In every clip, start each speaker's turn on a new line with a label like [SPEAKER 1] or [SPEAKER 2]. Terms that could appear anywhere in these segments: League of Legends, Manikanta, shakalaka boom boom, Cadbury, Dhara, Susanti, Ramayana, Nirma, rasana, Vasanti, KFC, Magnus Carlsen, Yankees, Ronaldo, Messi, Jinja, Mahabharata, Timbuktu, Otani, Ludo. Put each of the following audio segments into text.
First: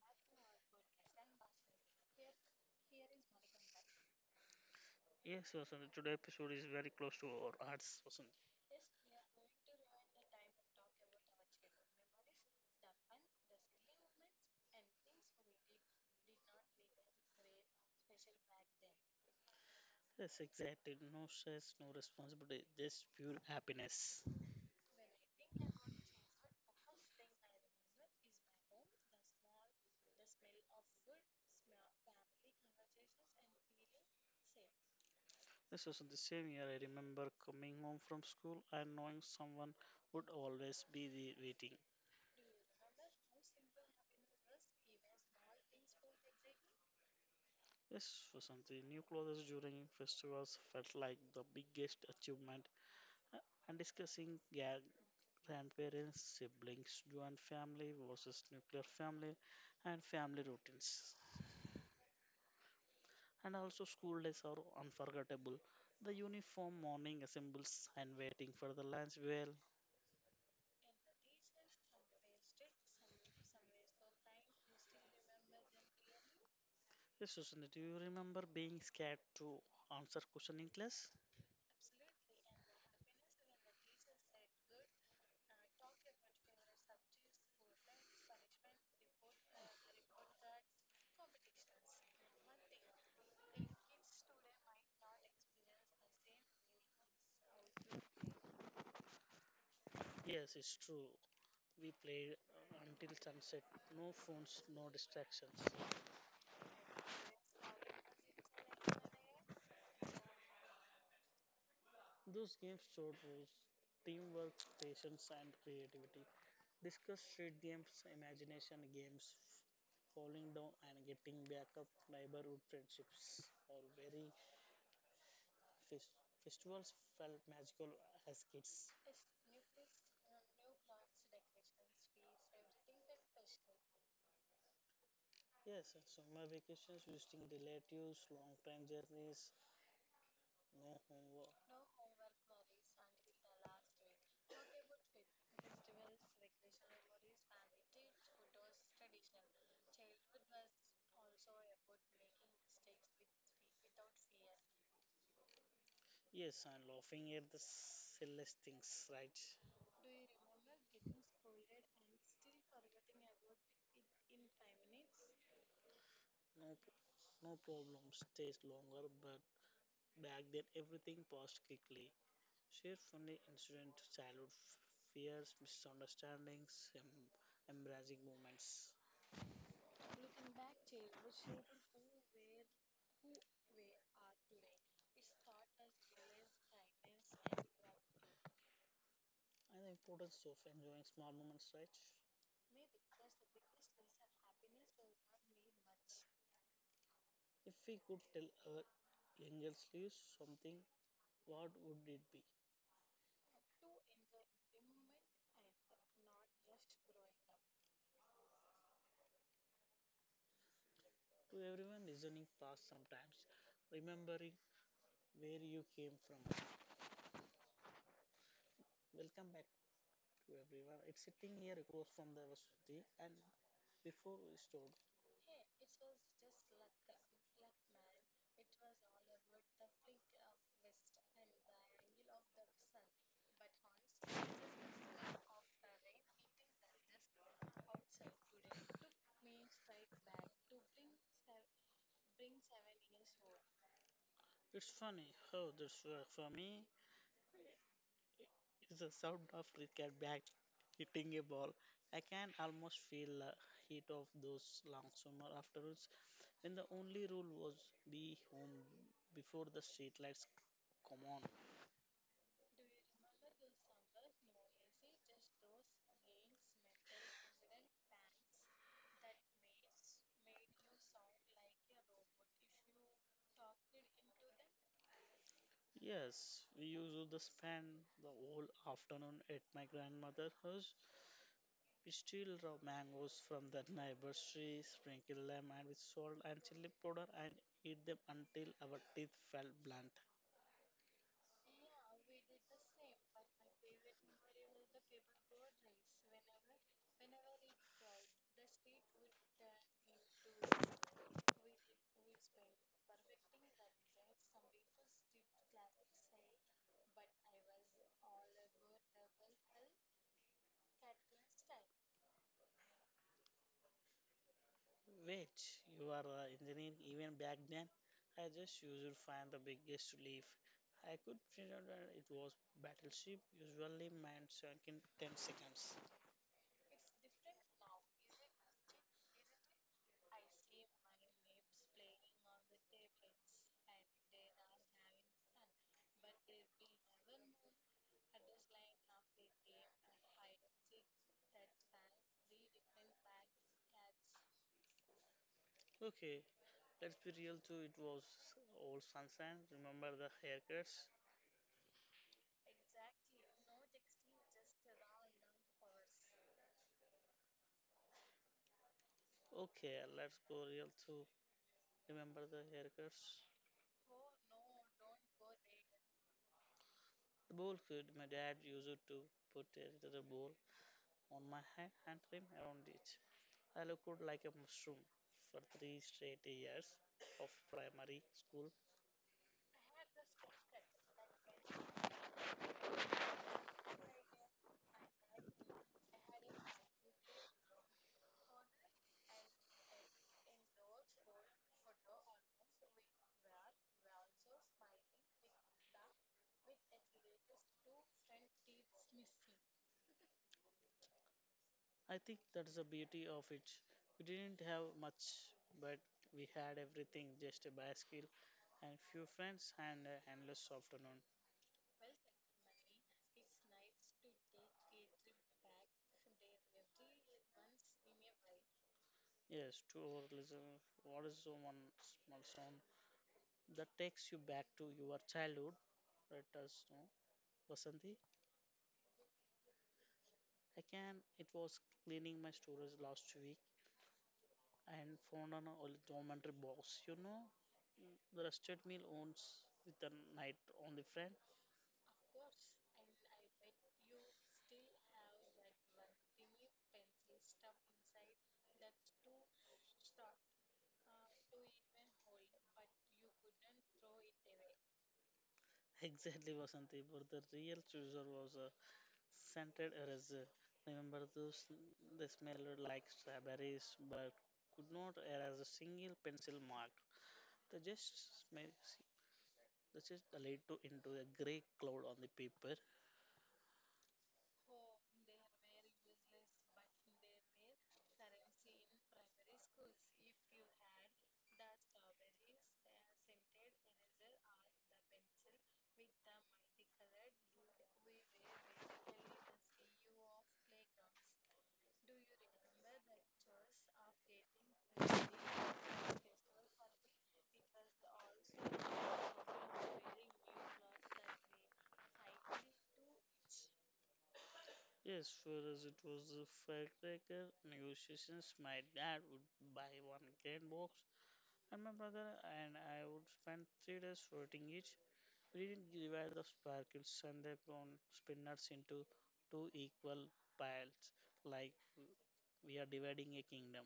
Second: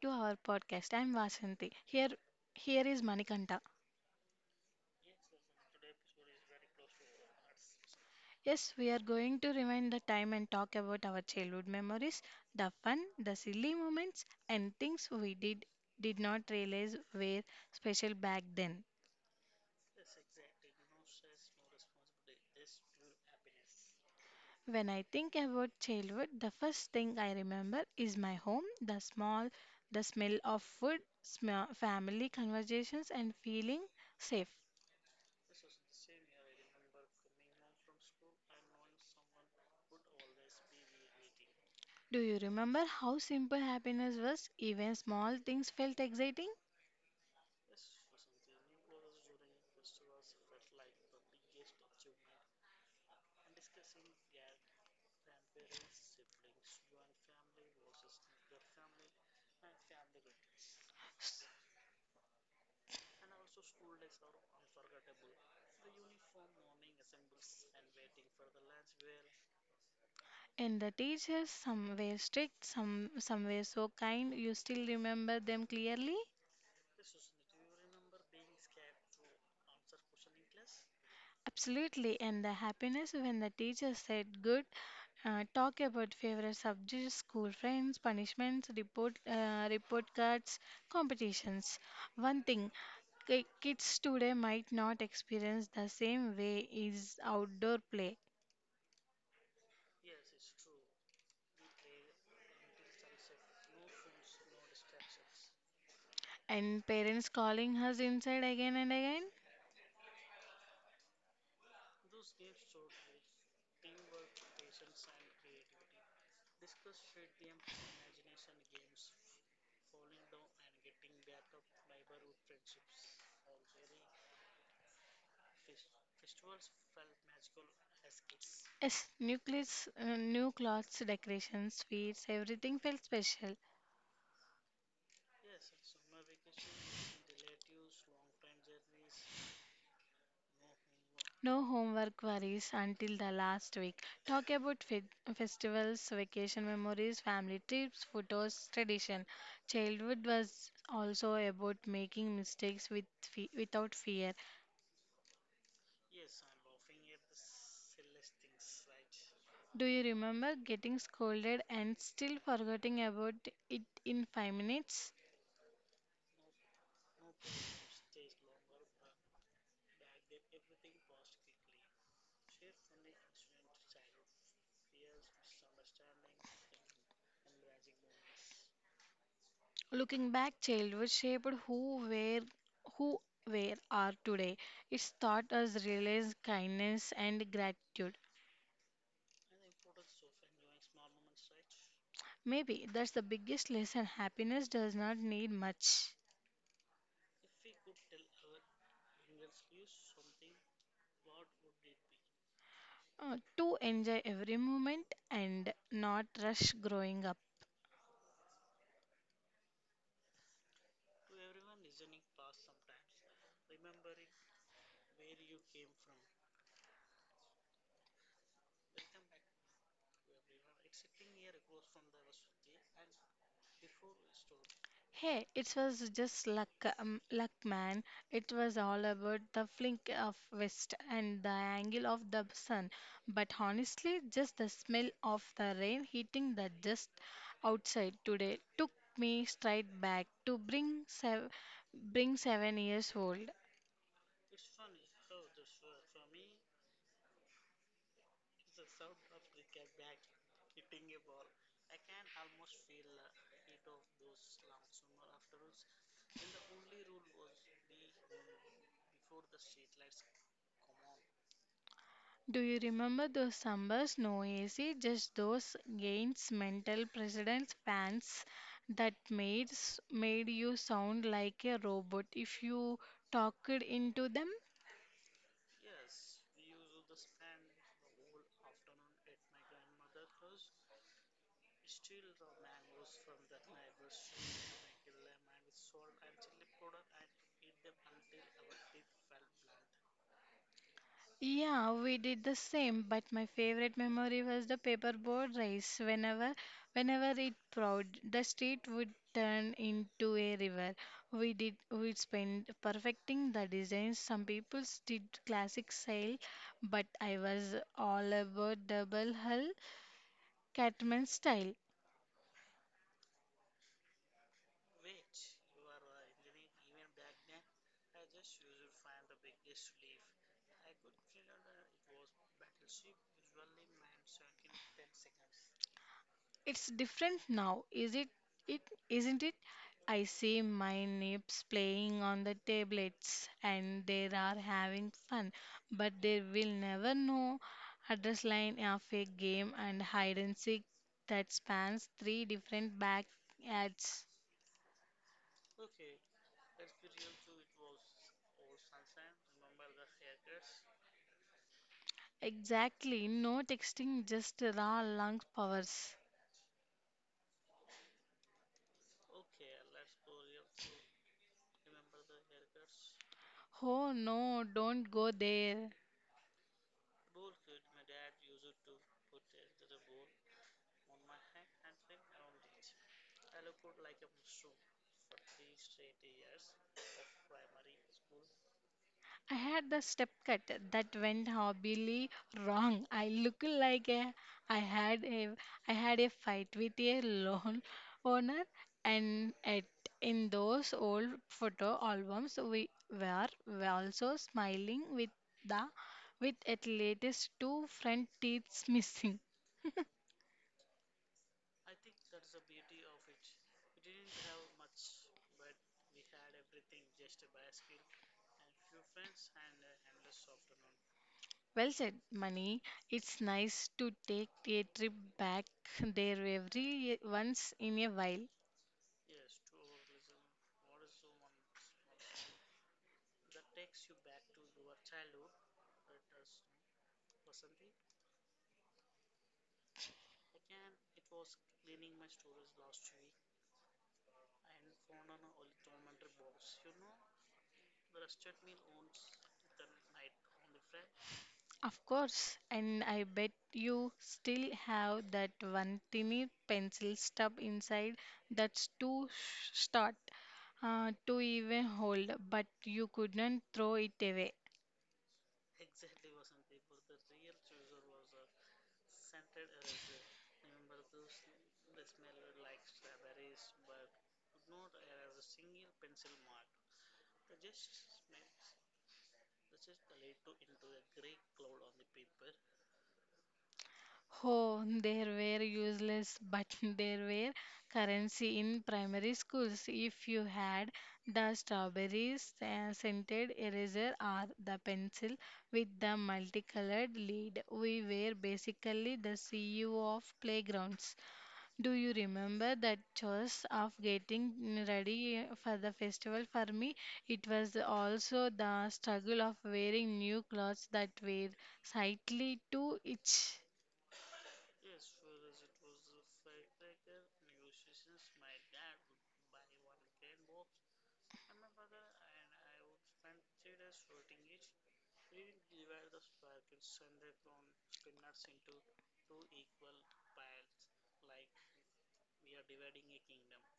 [SPEAKER 1] to our podcast. I'm Vasanti. Here is Manikanta.
[SPEAKER 2] Yes, Vasanth, today episode is very close to our hearts, Vasanth.
[SPEAKER 1] Yes, we are going to rewind the time and talk about our childhood memories, the fun, the silly moments and things we did not realize were special back then.
[SPEAKER 2] Yes, exactly. No stress, no responsibility, just pure happiness.
[SPEAKER 1] When I think about childhood, the first thing I remember is my home, the small the smell of food, family conversations and feeling safe.
[SPEAKER 2] This was in the same year I remember coming home from school and knowing someone would always be the waiting.
[SPEAKER 1] Do you remember how simple happiness was? Even small things felt exciting.
[SPEAKER 2] Yes, Vasanth, the new clothes during festivals felt like the biggest achievement. And discussing grandparents, siblings, joint family versus nuclear family, and family routines. And also school days are unforgettable. The uniform morning assembles and waiting for the lunch bell.
[SPEAKER 1] And the teachers, some were strict, some were so kind, you still remember them clearly?
[SPEAKER 2] Yes, Susanna, do you remember being scared to answer question in class?
[SPEAKER 1] Absolutely. And the happiness when the teacher said, Good, talk about favorite subjects, school friends, punishments, report cards, competitions. One thing, kids today might not experience the same way is outdoor play.
[SPEAKER 2] Yes, it's true. We played until sunset. No phones, no distractions.
[SPEAKER 1] And parents calling us inside again and again.
[SPEAKER 2] Those games showed rules, teamwork, patience, and creativity. Discuss street games, imagination games, falling down and getting back up, neighborhood friendships are very Fes- festivals felt magical as kids.
[SPEAKER 1] Yes, new clothes, decorations, sweets, everything felt special.
[SPEAKER 2] Yes, summer vacations, visiting relatives, long time journeys, no homework.
[SPEAKER 1] No homework worries until the last week. Talk about festivals, vacation memories, family trips, photos, tradition. Childhood was also about making mistakes with without fear.
[SPEAKER 2] Yes, and laughing at the silliest things, right?
[SPEAKER 1] Do you remember getting scolded and still forgetting about it in 5 minutes?
[SPEAKER 2] No, no problem stays longer, but back then everything passed quickly. Share funny incident, childhood fears, misunderstandings, embarrassing moments,
[SPEAKER 1] Looking back, childhood shaped who where are today. It's taught us realize kindness and gratitude.
[SPEAKER 2] and the importance of enjoying small moments, right?
[SPEAKER 1] Maybe that's the biggest lesson. Happiness does not need much
[SPEAKER 2] If we could tell our younger selves something, what would it be?
[SPEAKER 1] to enjoy every moment and not rush growing up.
[SPEAKER 2] To everyone listening past sometimes, remembering where you came from. Welcome back to everyone. It's sitting here across from the Vaswati, and before we start,
[SPEAKER 1] Hey, it was just luck, man. It was all about the flink of west and the angle of the sun. But honestly, just the smell of the rain hitting the just outside today took me straight back to bring 7 years old.
[SPEAKER 2] it's funny how this works for me is the sound of cricket bat hitting a ball. I can almost feel the heat of those long summer afternoons when the only rule was be home before the street lights come on.
[SPEAKER 1] Do you remember those summers? No AC, just those gains, mental presidents, fans that made you sound like a robot if you talked into them.
[SPEAKER 2] Yes, we used to spend the whole afternoon at my grandmother's house. We steal raw mangoes from the neighbor's tree, sprinkle them and with salt and chili powder, and eat them until our teeth felt blunt.
[SPEAKER 1] Yeah, we did the same, but my favorite memory was the paperboard race. Whenever it poured, the street would turn into a river. We spent perfecting the designs. Some people did classic sail, but I was all about double hull Catman style.
[SPEAKER 2] Wait, you are an engineer even back then? I just used to find the biggest leaf. I could figure that it was battleship, usually mine sank in 10 seconds.
[SPEAKER 1] It's different now, is it? It isn't it? I see my neighbors playing on the tablets and they are having fun, but they will never know address line of a game and hide and seek that spans three different back ads.
[SPEAKER 2] Okay, let's be real too, it was all sunshine. Remember the haircuts?
[SPEAKER 1] Exactly, no texting, just raw lung powers.
[SPEAKER 2] Okay, let's go real through. Remember the haircuts?
[SPEAKER 1] Oh no, don't go there.
[SPEAKER 2] The bowl kid, my dad used it to put a little bowl on my head and trim around it. I looked like a mushroom for three straight years of primary school.
[SPEAKER 1] I had the step cut that went horribly wrong. I looked like a, I had a fight with a loan owner and at in those old photo albums we were also smiling the with at latest two front teeth missing.
[SPEAKER 2] I think that's the beauty of it. We didn't have much, but we had everything, just a bicycle and few friends and an endless afternoon.
[SPEAKER 1] Well said, Mani. It's nice to take a trip back there every once in a while.
[SPEAKER 2] Yes, to our listener, what is the one small song that takes you back to your childhood? Let us know. Vasanti, again, it was cleaning my storage last week and found an old dormitory box. You know, the rusted meal owns with the night on the front.
[SPEAKER 1] Of course, and I bet you still have that one tiny pencil stub inside that's short to even hold, but you couldn't throw it away.
[SPEAKER 2] Exactly, Vasanti, but the real chooser was a scented eraser. Remember those? They smelled like strawberries, but could not erase a single pencil mark. They just smell. They just laid to into a grey cloud on the paper.
[SPEAKER 1] Oh, there were useless, but there were currency in primary schools. If you had the strawberries scented eraser or the pencil with the multicolored lead, we were basically the CEO of playgrounds. Do you remember that choice of getting ready for the festival? For me, it was also the struggle of wearing new clothes that were slightly too itchy.
[SPEAKER 2] Yes, for us it was a firecracker negotiations. My dad would buy 1 grand box, and my brother and I would spend 3 days sorting each. We didn't divide the sparkles and the prawn spinners into two equal piles, like we are dividing a kingdom.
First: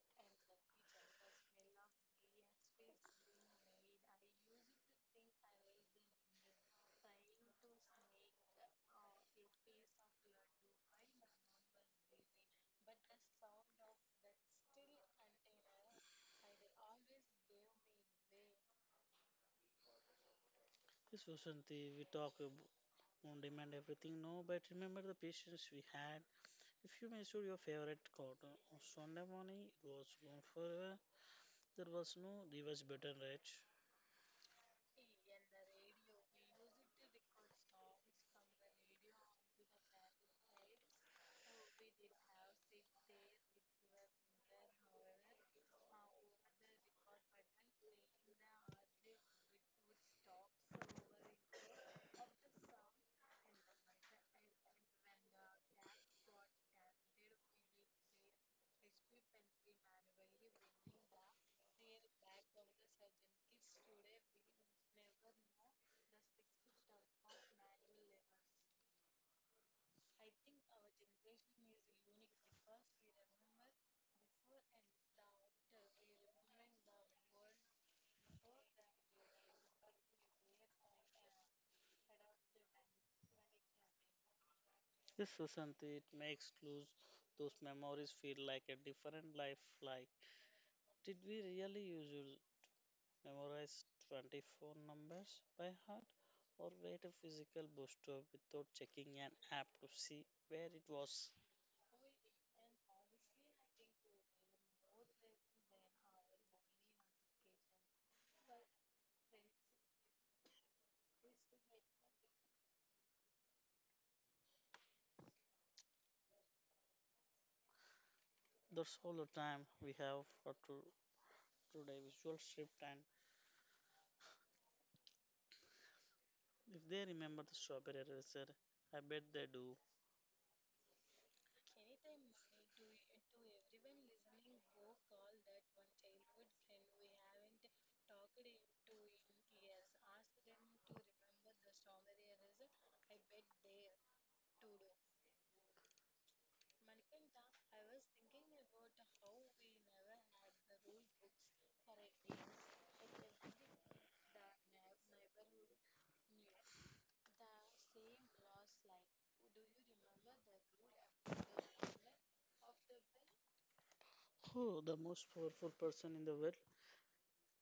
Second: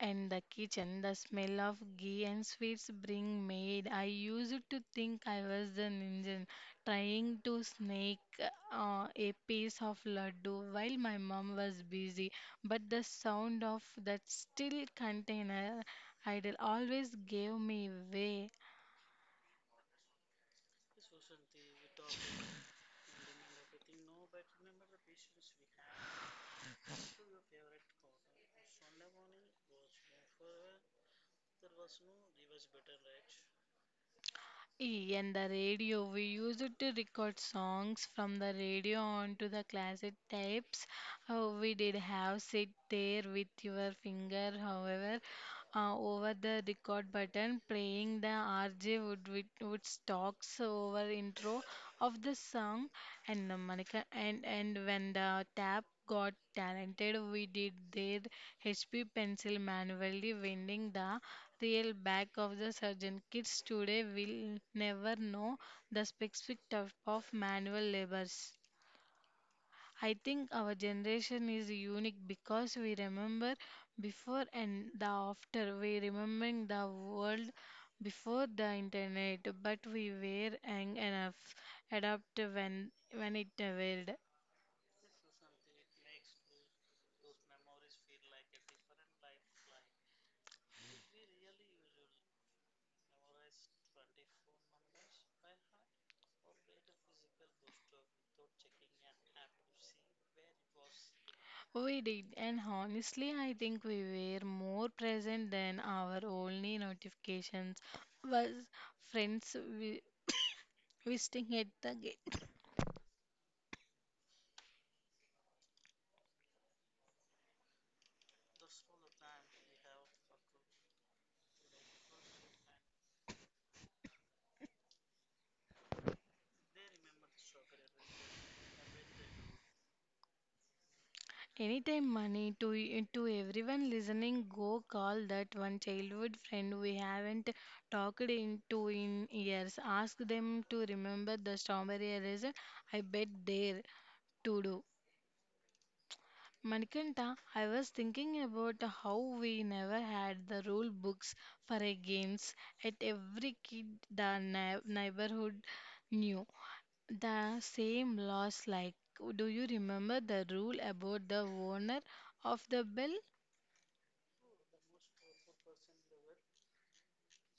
[SPEAKER 1] And the kitchen, the smell of ghee and sweets bring maid. I used to think I was the ninja trying to snake a piece of laddu while my mom was busy. But the sound of that still container idol always gave me away.
[SPEAKER 2] Yes, Vasanti, we talk on demand everything no, but remember the patience we had. If you missed your favorite card on Sunday morning, it was gone forever. There was no reverse button, right?
[SPEAKER 1] E and the radio, we used it to record songs from the radio onto the cassette tapes. Oh, we did have sit there with your finger, over the record button, playing the RJ would stalks over intro of the song, and the Monica and when the tap got talented, we did their HP pencil manually winding the real back of the surgeon. Kids today will never know the specific type of manual labors. I think our generation is unique because we remember before and the after. We remembering the world before the internet, but we were young enough, adapt when it evolved.
[SPEAKER 2] Yes, Susanti, it makes lose those memories feel like a different life. Like, did we really usually memorize 24 numbers by heart or wait a physical bookstore without checking an app to see where it was?
[SPEAKER 1] We did, and honestly, I think we were more present than our only notifications was friends visiting at the gate.
[SPEAKER 2] That's all the time we have for to, today visual shift. And if they remember the strawberry eraser, I bet they do.
[SPEAKER 1] Anytime money to to everyone listening, go call that one childhood friend we haven't talked in to in years. Ask them to remember the strawberry raisin. I bet they're to do. Manikanta, I was thinking about how we never had the rule books for our games at every kid the neighborhood knew. The same laws like do you remember the rule about the owner of the bell
[SPEAKER 2] Oh, the most powerful person in the world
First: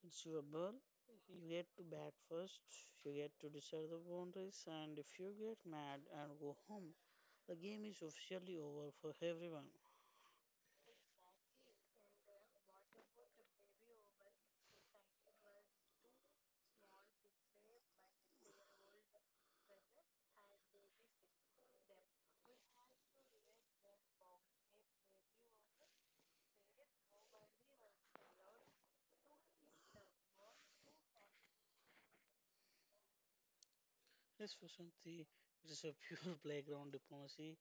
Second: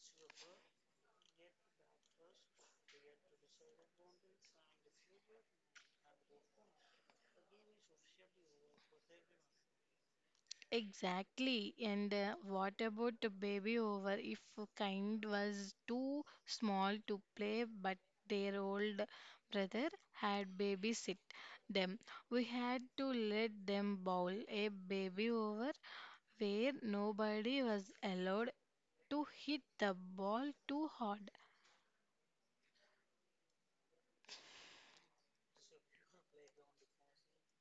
[SPEAKER 2] is your bird. You get to bat first, you get to decide the boundaries, and if you get mad and go home, the game is officially over for everyone.
[SPEAKER 1] Exactly. And what about the baby over? If kind was too small to play, but their old brother had babysit them. We had to let them bowl a baby over where nobody was allowed to hit the ball too hard.
[SPEAKER 2] Yes, Vasanti, it is a pure playground diplomacy.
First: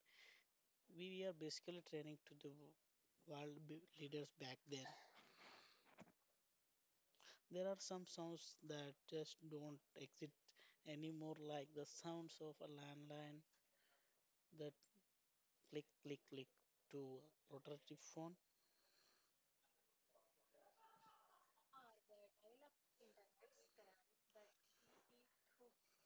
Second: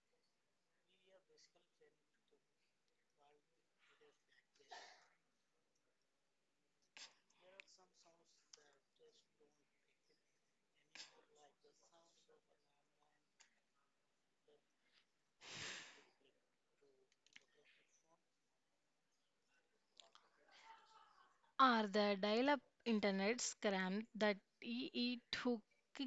[SPEAKER 2] We are basically training to the leaders back then. There are some sounds that just don't exist anymore, like the sounds of a landline that click, click, click to a rotative phone.
[SPEAKER 1] Are the dial-up internet scrammed that ee took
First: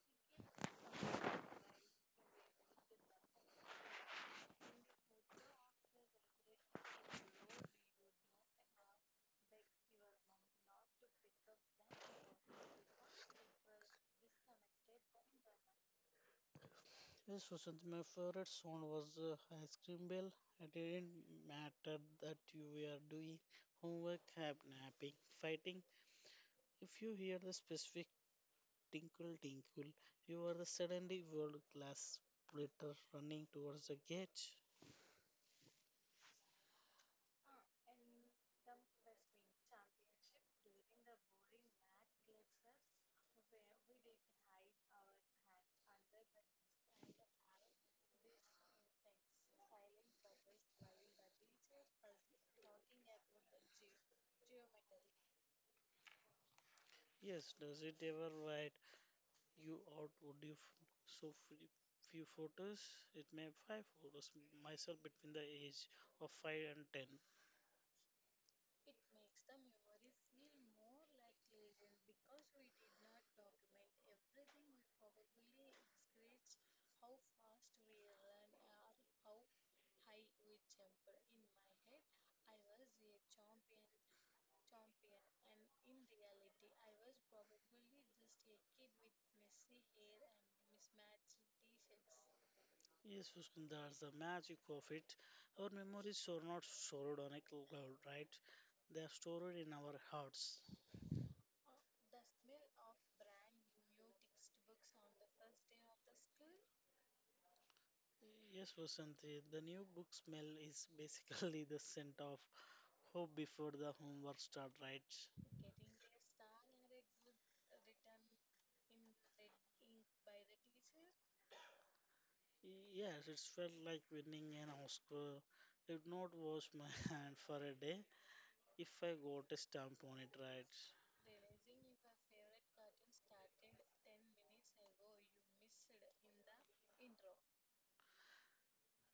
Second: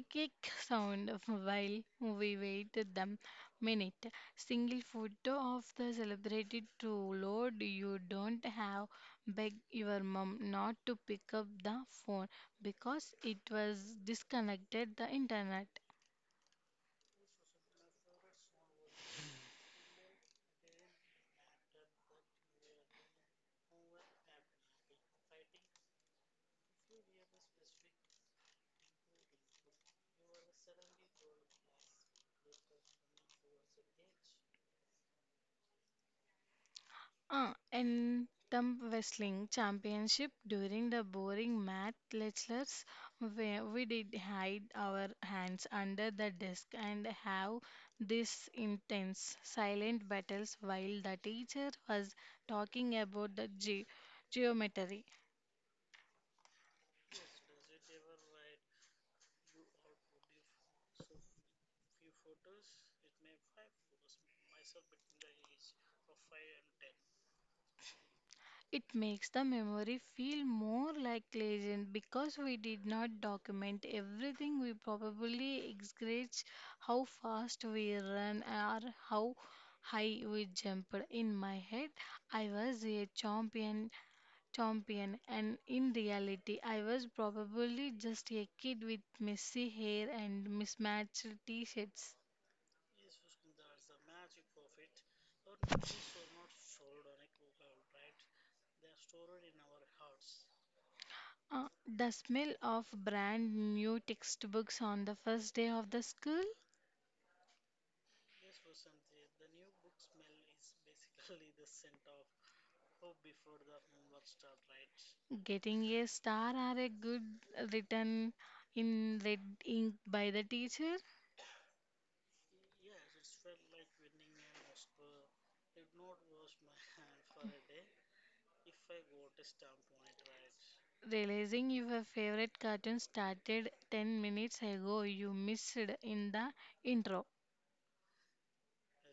[SPEAKER 1] kick sound of while we waited them minute? Single photo of the celebrated to load. You don't have beg your mom not to pick up the phone because it was disconnected the internet.
[SPEAKER 2] Yes, Sushant, my favorite song was Ice Cream Bell. It didn't matter that you were doing homework, napping, fighting. If you hear the specific tinkle tinkle, you are the suddenly world class splitter running towards the gate.
[SPEAKER 1] In the wrestling championship during the boring math lectures, where we did hide our hands under the desk and have these intense silent battles while the teacher was talking about the geometry.
[SPEAKER 2] Yes, does it ever write you out? Would you so few photos? It may have 5 photos myself between the age of 5 and 10.
[SPEAKER 1] It makes the memory feel more like legend because we did not document everything. We probably exaggerate how fast we ran or how high we jumped. In my head, I was a champion, and in reality, I was probably just a kid with messy hair and mismatched t-shirts.
[SPEAKER 2] Yes, Muskan, that's the magic of it. Our memories are not stored on a cloud, right? They are stored in our hearts.
[SPEAKER 1] Uh, the smell of brand new textbooks on the first day of the school.
[SPEAKER 2] Yes, Vasanti, the new book smell is basically the scent of hope before the homework start, right?
[SPEAKER 1] Getting a star or a good written in red ink by the teacher.
[SPEAKER 2] Yes, it felt like winning an Oscar. Did not wash my hand for a day if I got a stamp on it, right?
[SPEAKER 1] Realizing your favorite cartoon started 10 minutes ago, you missed in the intro.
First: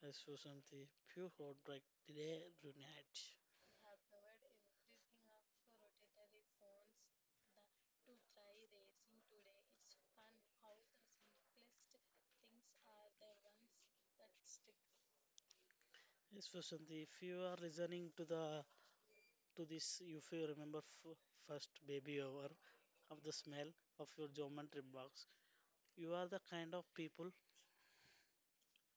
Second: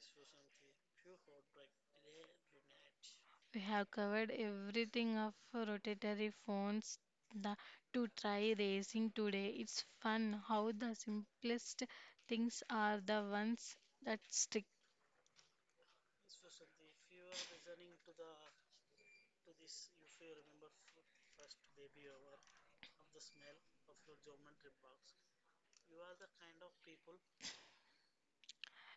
[SPEAKER 2] Yes, Vasanti, pure heartbreak today, tonight.
[SPEAKER 1] We have covered everything of rotatory phones the, to try racing today. It's fun how the simplest things are the ones that stick.
[SPEAKER 2] Yes, Vasanti, if you are listening to the to this, if you remember first baby hour of the smell of your geometry box. You are the kind of people.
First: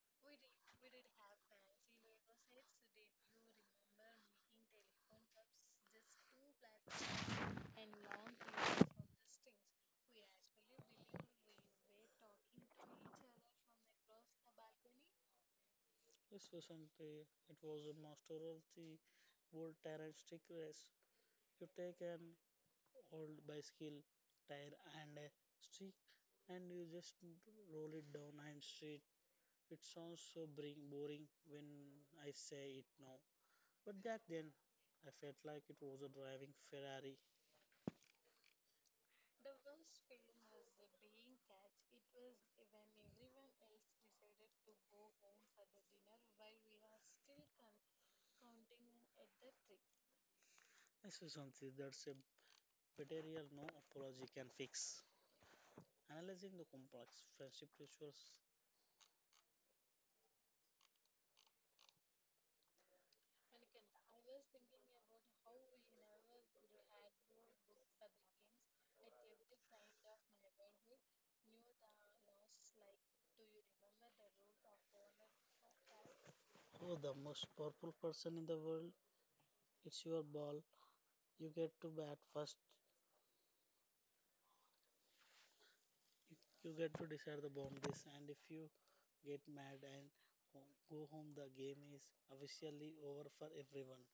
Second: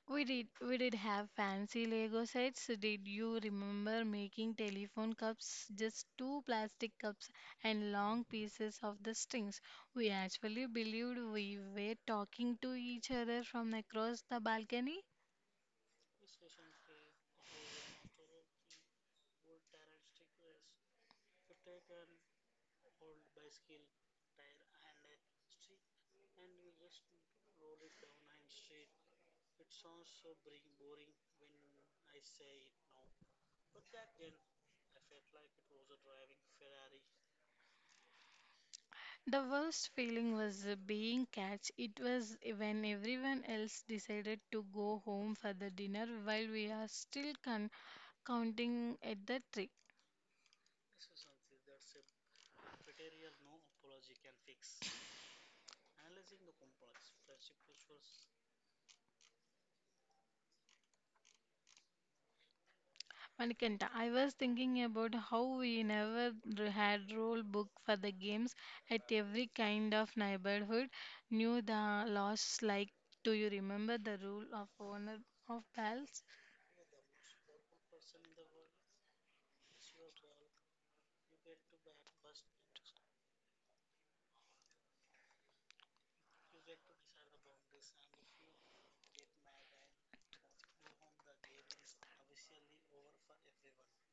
[SPEAKER 1] We did have fancy Lego sets. Did you remember making telephone cups? Just two plastic cups and long pieces of the strings. We actually believed we were talking to each other from across the balcony.
[SPEAKER 2] Yes, Vasanti, it was a master of the old tire and stick race. You take an old bicycle tire and a stick and you just roll it down and street. It sounds so boring when I say it now. But back then, I felt like it was a driving Ferrari.
[SPEAKER 1] The worst feeling was being catch. It was when everyone else decided to go home for the dinner while we are still counting at the tree.
[SPEAKER 2] Yes, Vasanti, that's a betrayal no apology can fix. Analyzing the complex friendship rituals.
[SPEAKER 1] Manikanta, I was thinking about how we never had rule book for the games at every kind of neighborhood. Knew the laws like, do you remember the rule of owner of bells?
[SPEAKER 2] Oh, the most powerful person in the world, it's your ball. You get to bat first, you, you get to decide the boundaries, and if you get mad and go home, the game is officially over for everyone.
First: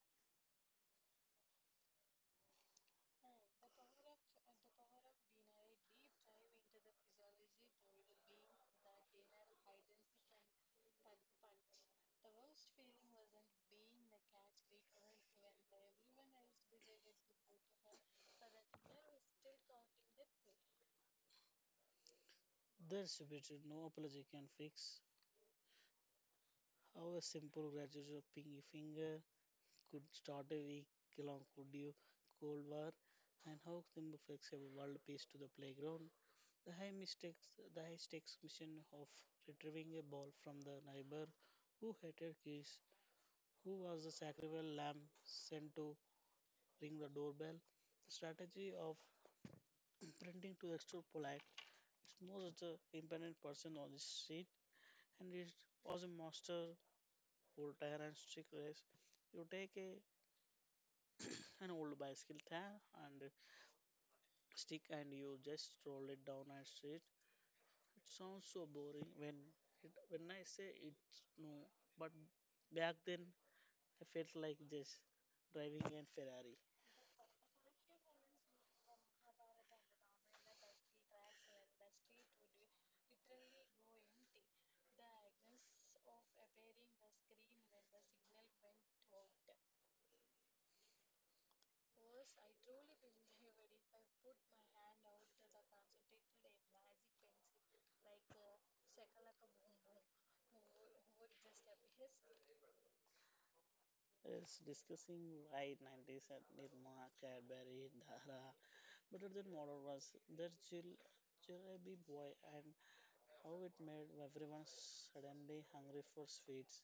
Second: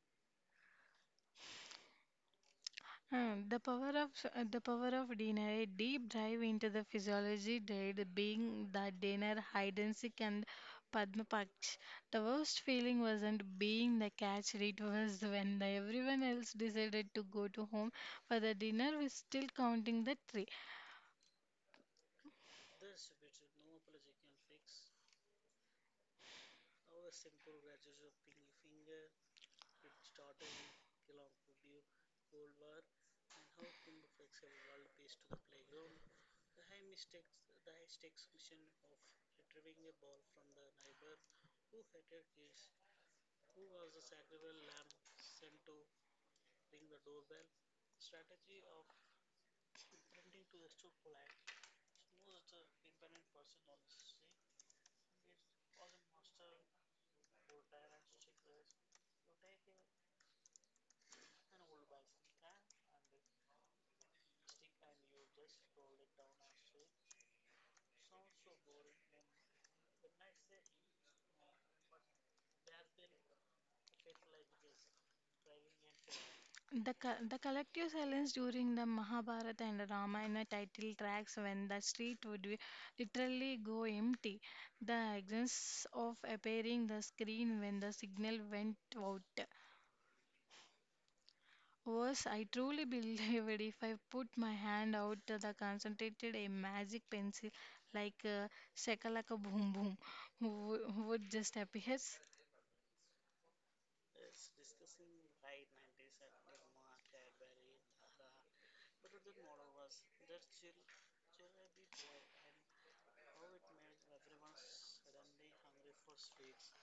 [SPEAKER 1] Hmm, the power of dinner, a deep dive into the physiology, did being that dinner, hide and seek, and Padma Paksh. The worst feeling wasn't being the catch; it was when everyone else decided to go to home for the dinner. We're still counting the tree.
[SPEAKER 2] That's betrayal no apology can fix. How a simple graduation of pinky finger could start a week long could you Cold War, and how Timbuktu flexible world peace to the playground. The high mistakes, the high stakes mission of retrieving a ball from the neighbor who hated kids, who was the sacrificial lamb sent to ring the doorbell. The strategy of pretending to extra polite, it's most the impertinent person on the street, and it was a master old tyrant's trick race. You take a an old bicycle tire and stick and you just roll it down a street. It sounds so boring when it, when I say it. No, but back then I felt like just driving a Ferrari.
[SPEAKER 1] The collective silence during the Mahabharata and Ramayana title tracks, when the street would be literally go empty, the absence of appearing the screen when the signal went out was I truly believed if I put my hand out, the concentrated a magic pencil like shakalaka boom boom wo- would just appear.
[SPEAKER 2] It's discussing why 90s at Nirma, Cadbury, Dhara, better than modern was their chill, jalebi boy, and how it made everyone suddenly hungry for sweets.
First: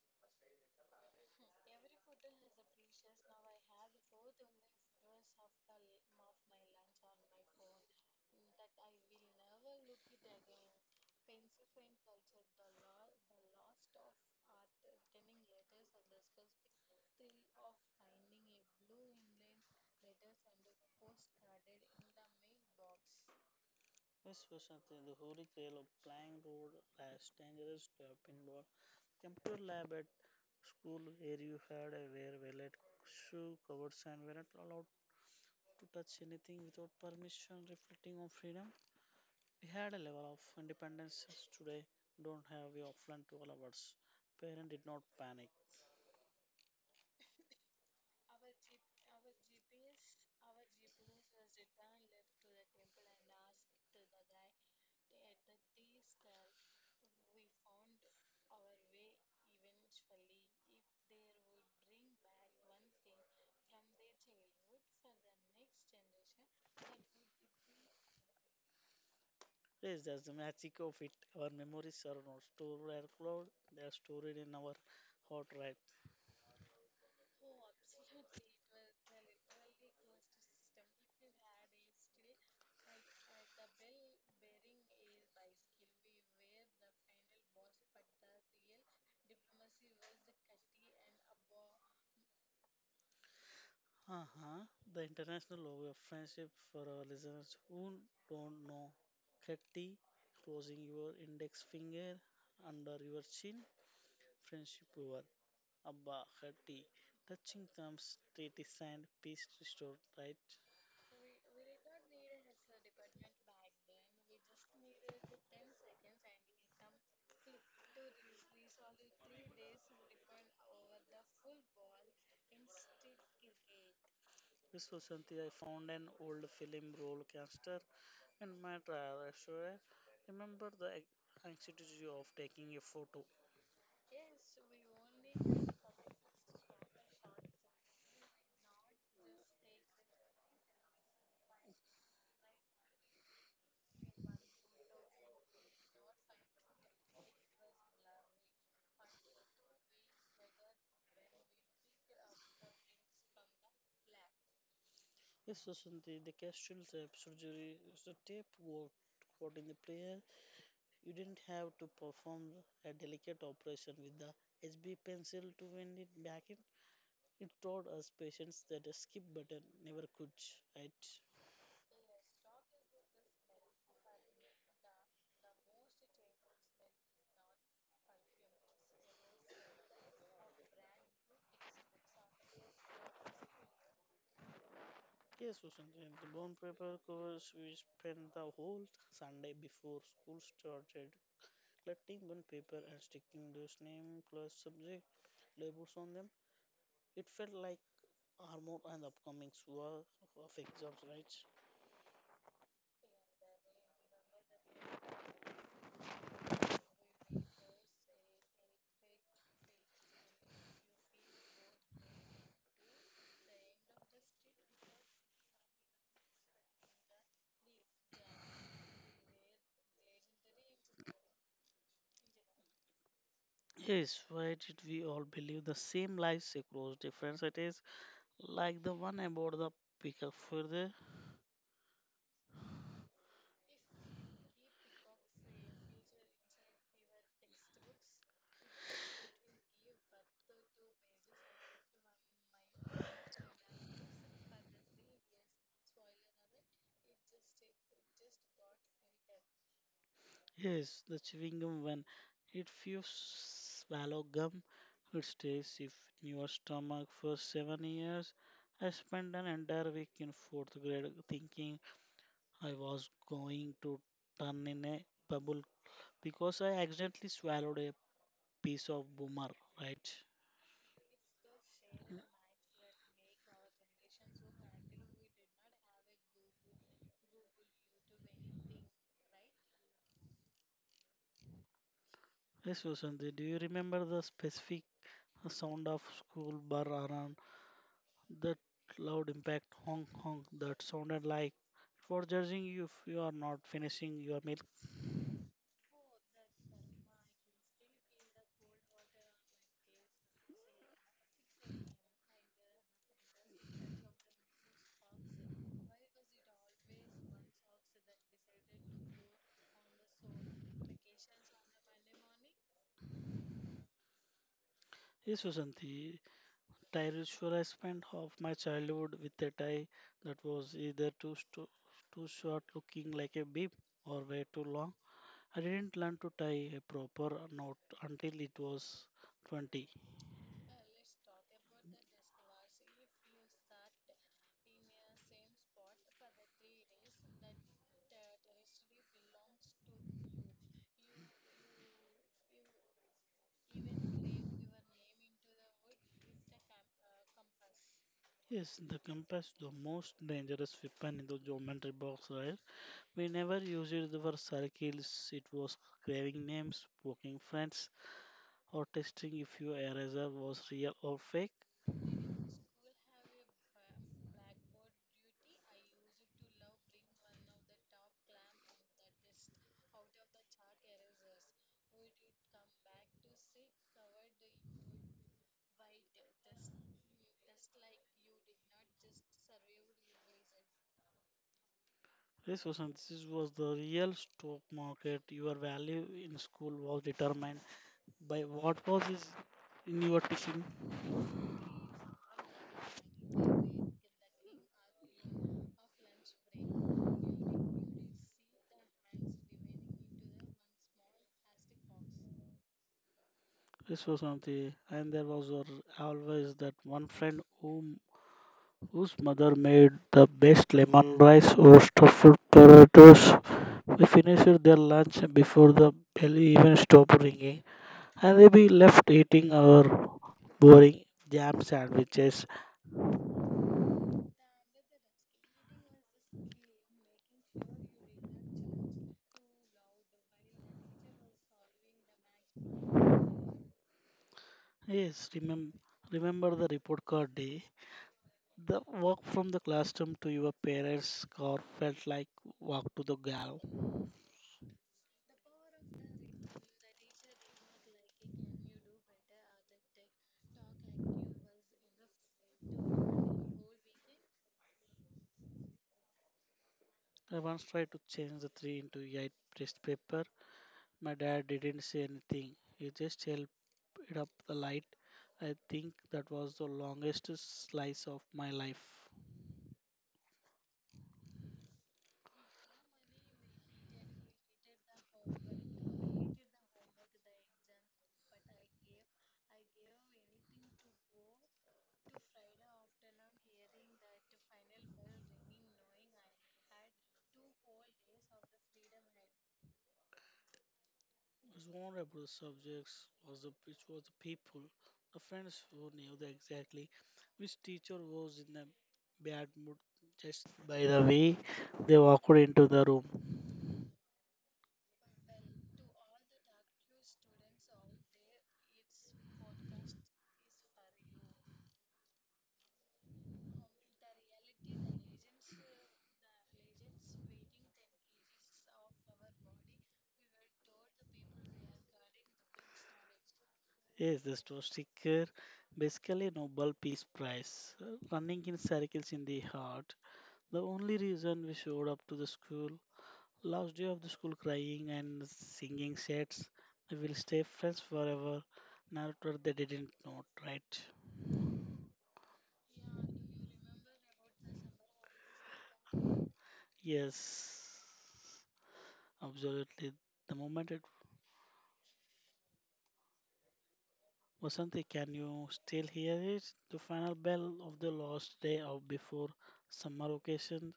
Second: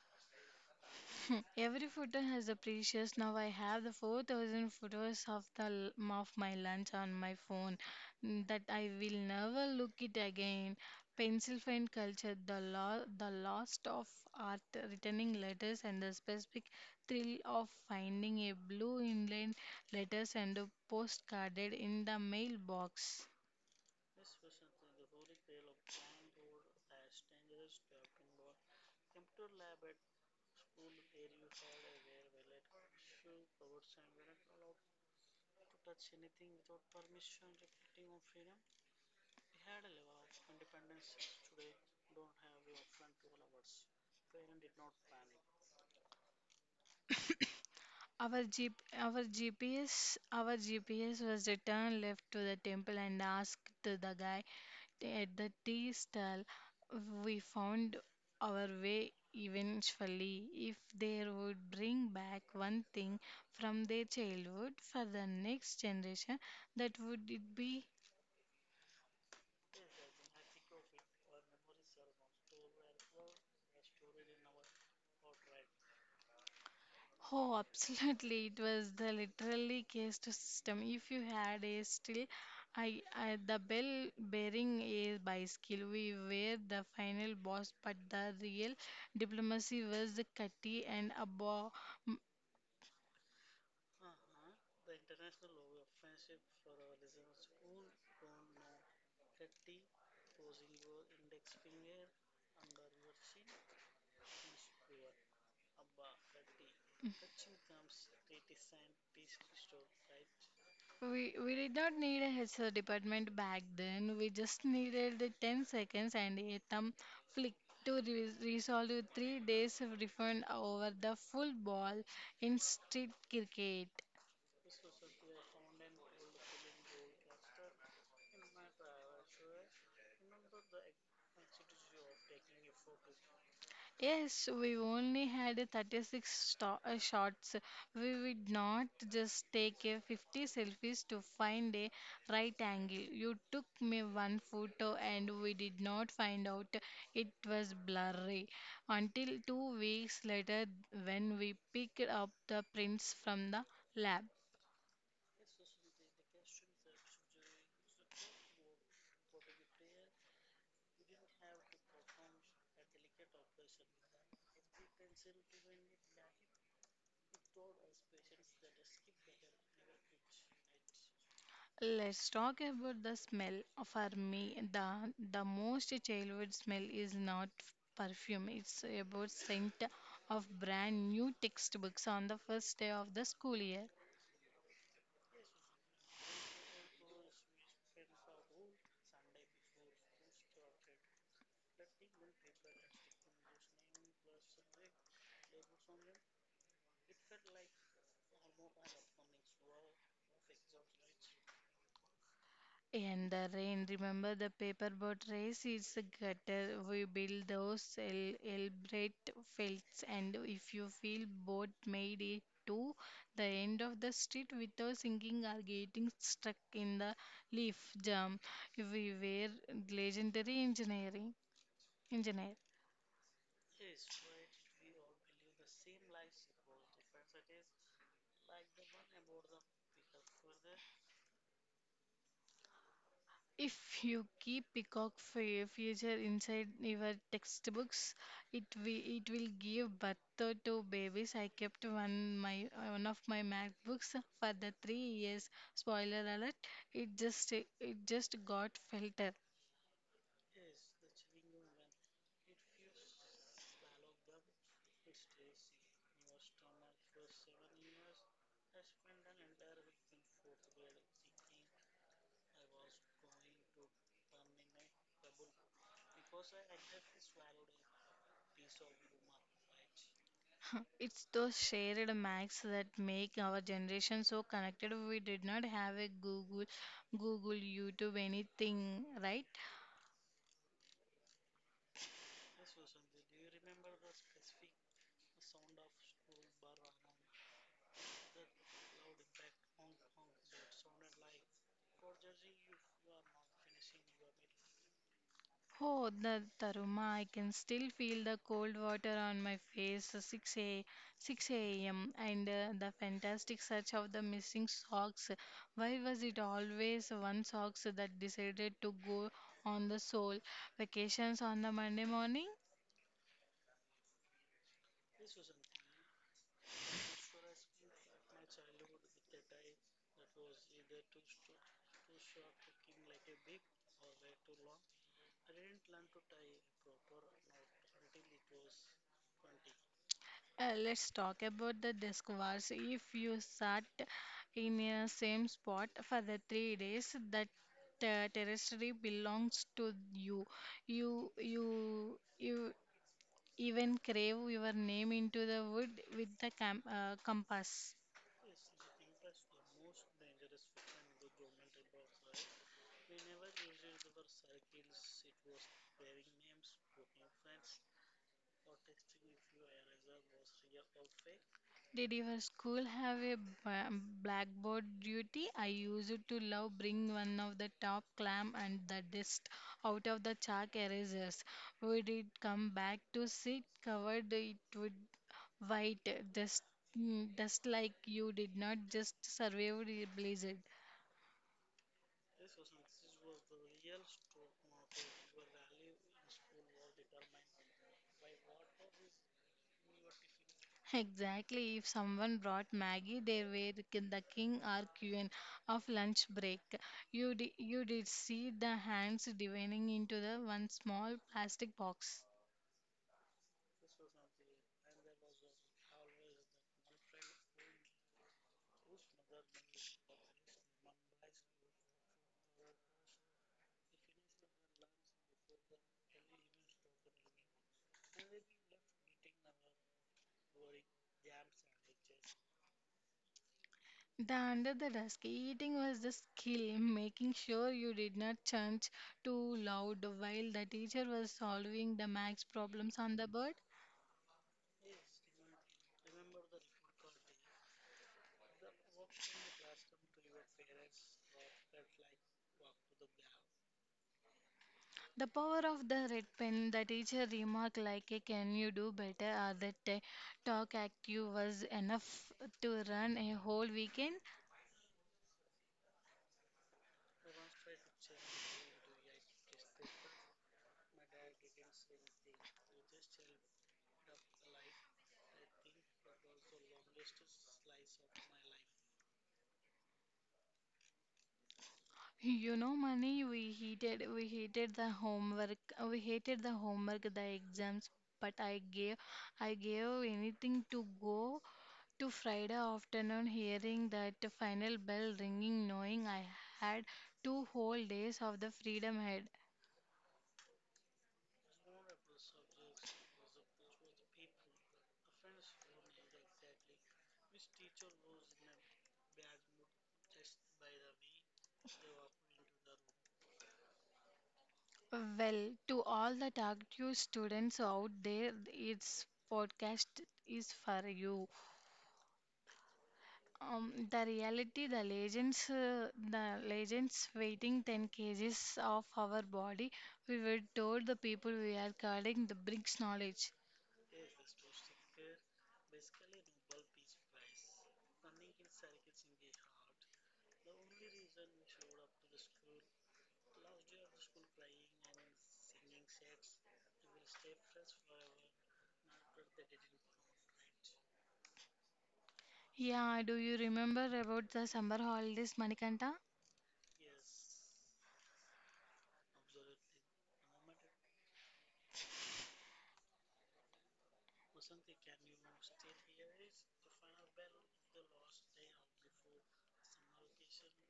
[SPEAKER 1] Every photo has a precious. Now I have the 4,000 photos of my lunch on my phone mm, that I will never look it again. Pencil find culture, the lost of art, returning letters, and the specific thrill of finding a blue inland letters and a postcarded in the mailbox.
[SPEAKER 2] This was something the holy grail of flying road, last dangerous to pinball, computer lab at school where you had a wear valet shoe covers and were not allowed to touch anything without permission reflecting on freedom we had a level of independence as today don't have we often to all of us parent did not panic.
[SPEAKER 1] Our G our GPS our GPS was returned left to the temple and asked the guy at the tea stall. We found our way eventually. If they would bring back one thing from their childhood for the next generation, that would it be.
[SPEAKER 2] Yes, that's the magic of it. Our memories are not stored in our cloud, they are stored in our heart, right?
[SPEAKER 1] Oh, absolutely. It was the literally caste system. If you had a still, I the bell bearing a bicycle. We were the final boss, but the real diplomacy was the cutty and above.
[SPEAKER 2] Uh-huh. The International Logo of Friendship for our listeners who don't know. Kheti, closing your index finger under your chin. Friendship over. Abba, Kheti. Touching thumbs, treaty signed, peace restored, right?
[SPEAKER 1] We did not need a HR department back then. We just needed the 10 seconds and a thumb flick to resolve 3 days of refund over the full ball in street cricket.
[SPEAKER 2] This was something I found an old film roll caster in my trial restaurant. Remember the anxiety of taking a photo.
[SPEAKER 1] Yes, we only had a 36 shots. We would not just take a 50 selfies to find a right angle. You took me one photo and we did not find out it was blurry until 2 weeks later when we picked up the prints from the lab.
[SPEAKER 2] Yes, Susanti, the casual tape surgery is the tape worked out in the player. You didn't have to perform a delicate operation with the HB pencil to win it back in. It taught us patience that a skip button never could, right?
[SPEAKER 1] Let's talk about the smell. For me, the most childhood smell is not perfume, it's about scent of brand new textbooks on the first day of the school year.
[SPEAKER 2] Yes, Susan, and the bond paper covers we spent the whole Sunday before school started collecting bond paper and sticking those name, class, subject labels on them. It felt like armor and upcoming war of exams, right?
[SPEAKER 1] In the rain, remember the paper boat race? It's a gutter. We build those elaborate fields, and if you feel boat made it to the end of the street without sinking or getting stuck in the leaf jam, we were legendary engineering engineers.
[SPEAKER 2] Yes, why did we all believe the same lies across different cities? Like the one about the pickup for the
[SPEAKER 1] If you keep peacock future inside your textbooks, it will give birth to two babies. I kept one of my math books for the 3 years. Spoiler alert! It just got filtered.
[SPEAKER 2] yes, the chewing gum one. If you swallow gum, it stays if in your stomach for 7 years. I spent an entire week in fourth grade thinking I was going to turn in a bubble because I accidentally swallowed a piece of boomer, right?
[SPEAKER 1] It's those shared max that make our generation so connected. We did not have a Google, YouTube, anything, right?
[SPEAKER 2] Yes, Vasanti, do you remember the specific sound of school bar alarm? That loud impact, honk honk, that sounded like for judging you if you are not finishing your milk.
[SPEAKER 1] Oh, the Taruma, I can still feel the cold water on my face, 6 a.m. and the fantastic search of the missing socks. Why was it always one socks that decided to go on the sole vacations on the Monday morning?
[SPEAKER 2] Yes, Vasanti, tie ritual I spent half my childhood with a tie that was either too short looking like a bib or way too long. I didn't learn to tie a proper knot until it was 20.
[SPEAKER 1] Let's talk about the desk wars. If you sat in the same spot for the 3 days, that terrestrial belongs to you. Even crave your name into the wood with the compass.
[SPEAKER 2] Yes, the compass, the most dangerous weapon in the geometry box, right? We never used it for circles, it was craving names, poking friends, or testing if your eraser was real or fake.
[SPEAKER 1] Did your school have a ba- blackboard duty? I used to love bring one of the top clam and the dust out of the chalk erasers. Would it come back to sit covered? It would white dust, dust like you did not just survive the blizzard.
[SPEAKER 2] This was the real stock market. Your value in school was determined by what was is in your teaching.
[SPEAKER 1] Exactly. If someone brought Maggie, they were the king or queen of lunch break. You did see the hands divining into the one small plastic box.
[SPEAKER 2] This was something, and there was always that one friend whom whose mother made the best lemon rice or stuffed potatoes. We finished their lunch before the bell even stopped ringing. And then be left eating our boring jam sandwiches.
[SPEAKER 1] The under the desk eating was the skill, making sure you did not chant too loud while the teacher was solving the max problems on the board.
[SPEAKER 2] Yes, remember the report card day? The walk from the classroom to your parents' car felt like walk to the gallows.
[SPEAKER 1] The power of the red pen, the teacher remark like a can you do better or that a talk active was enough to run a whole weekend.
[SPEAKER 2] I once tried to change the three into eight test paper. My dad didn't say anything. He just held it up the light. I think that was the longest slice of my life.
[SPEAKER 1] You know money we hated the homework the exams, but I gave anything to go to Friday afternoon hearing that final bell ringing knowing I had two whole days of the freedom ahead.
[SPEAKER 2] His vulnerable subjects was the which was the people, the friends who knew the exactly which teacher was in a bad mood just by the way they walked into the room.
[SPEAKER 1] Well, to all the dark Due students out there, its podcast is for you. The reality, the legends weighing 10 kgs of our body, we were told the people we are guarding the brings knowledge.
[SPEAKER 2] Yes, this was sticker, basically Nobel Peace Prize, running in circles in the heart. The only reason we showed up to the school, last day of the school crying and singing sets, we will stay friends forever. Narrator they didn't know, right?
[SPEAKER 1] Yeah, do you remember about the summer holidays, Manikanta?
[SPEAKER 2] Yes. Absolutely. The moment it Vasanti, can you still hear it? The final bell of the last day of before summer vacation.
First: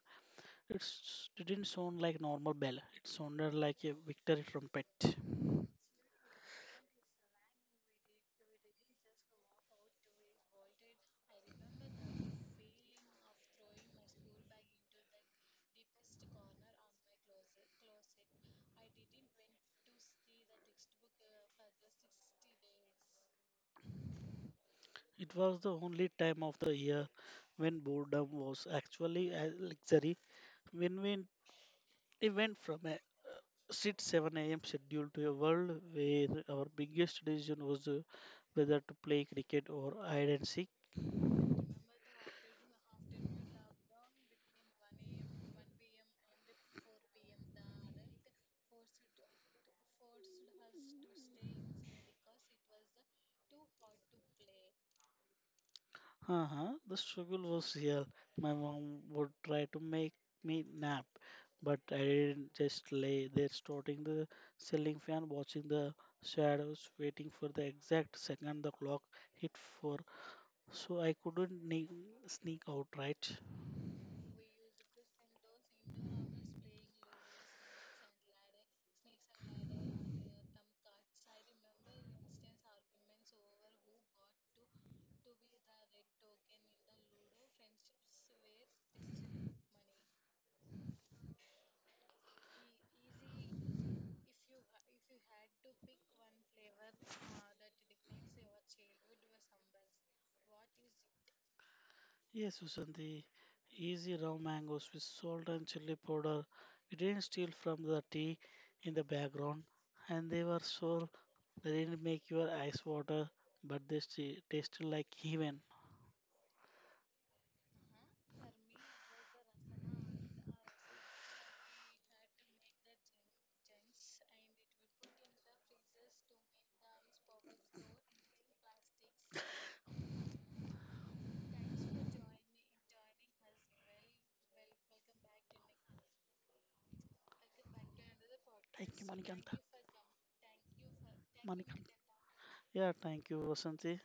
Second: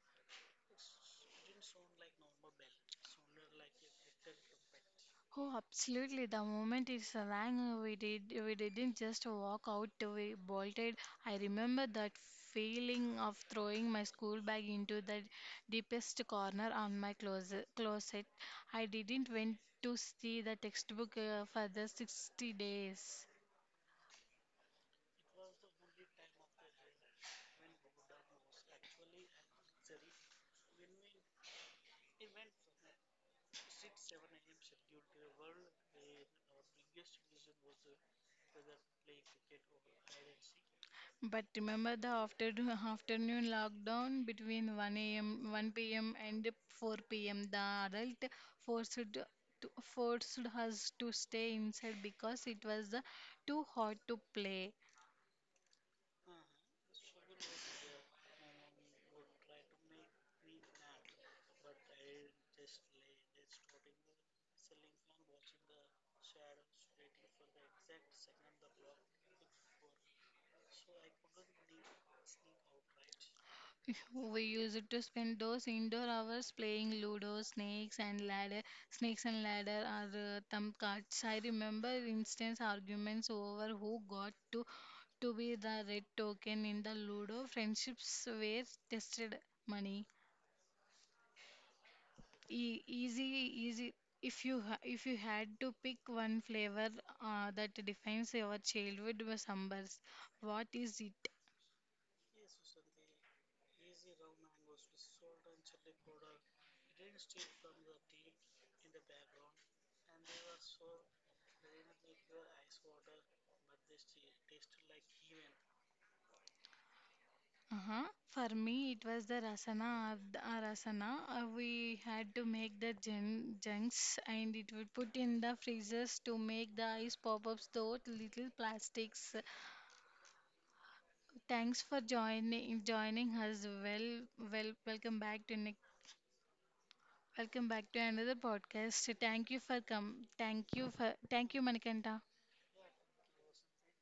[SPEAKER 2] It's, it didn't sound like normal bell. It sounded like a victory trumpet.
[SPEAKER 1] Oh, absolutely. The moment it rang, we didn't just walk out, we bolted. I remember that feeling of throwing my school bag into the deepest corner on my closet. I didn't went to see the textbook for the 60 days.
[SPEAKER 2] It was the only time of the year when boredom was actually a luxury. When we it went from a 6 7 a.m. schedule to a world where our biggest decision was whether to play cricket or hide and seek.
[SPEAKER 1] But remember the afternoon lockdown between 1 a.m. 1 p.m. and 4 p.m. The adult forced to, forced us to stay inside because it was too hot to play.
[SPEAKER 2] Uh-huh. The struggle was real. My mom would try to make me nap, but I didn't just lay there starting the ceiling fan, watching the shadows, waiting for the exact second the clock hit four, so I couldn't sneak out, right?
[SPEAKER 1] We used to spend those indoor hours playing Ludo, snakes and ladder, or thumb cards. I remember instance arguments over who got to be the red token in the Ludo. Friendships were tested money. Easy, easy. If you had to pick one flavor that defines your childhood was summers, what is it?
[SPEAKER 2] Yes, Susanti. Easy raw mangoes with salt and chili powder. We didn't steal from the tea in the background, and they were sour. They didn't make your eyes water, but they tasted like heaven.
[SPEAKER 1] Uh-huh. For me, it was the rasana or the rasana. We had to make the jun junks and it would put in the freezers to make the ice pop-ups, those little plastics. Thanks for joining us. Well, welcome back to Nick. Welcome back to another
[SPEAKER 2] Thank you,
[SPEAKER 1] podcast. Thank
[SPEAKER 2] Manikanta.
[SPEAKER 1] you for come. Thank you,
[SPEAKER 2] Manikanta.
[SPEAKER 1] Manikanta.
[SPEAKER 2] Yeah, thank you, Vasanti.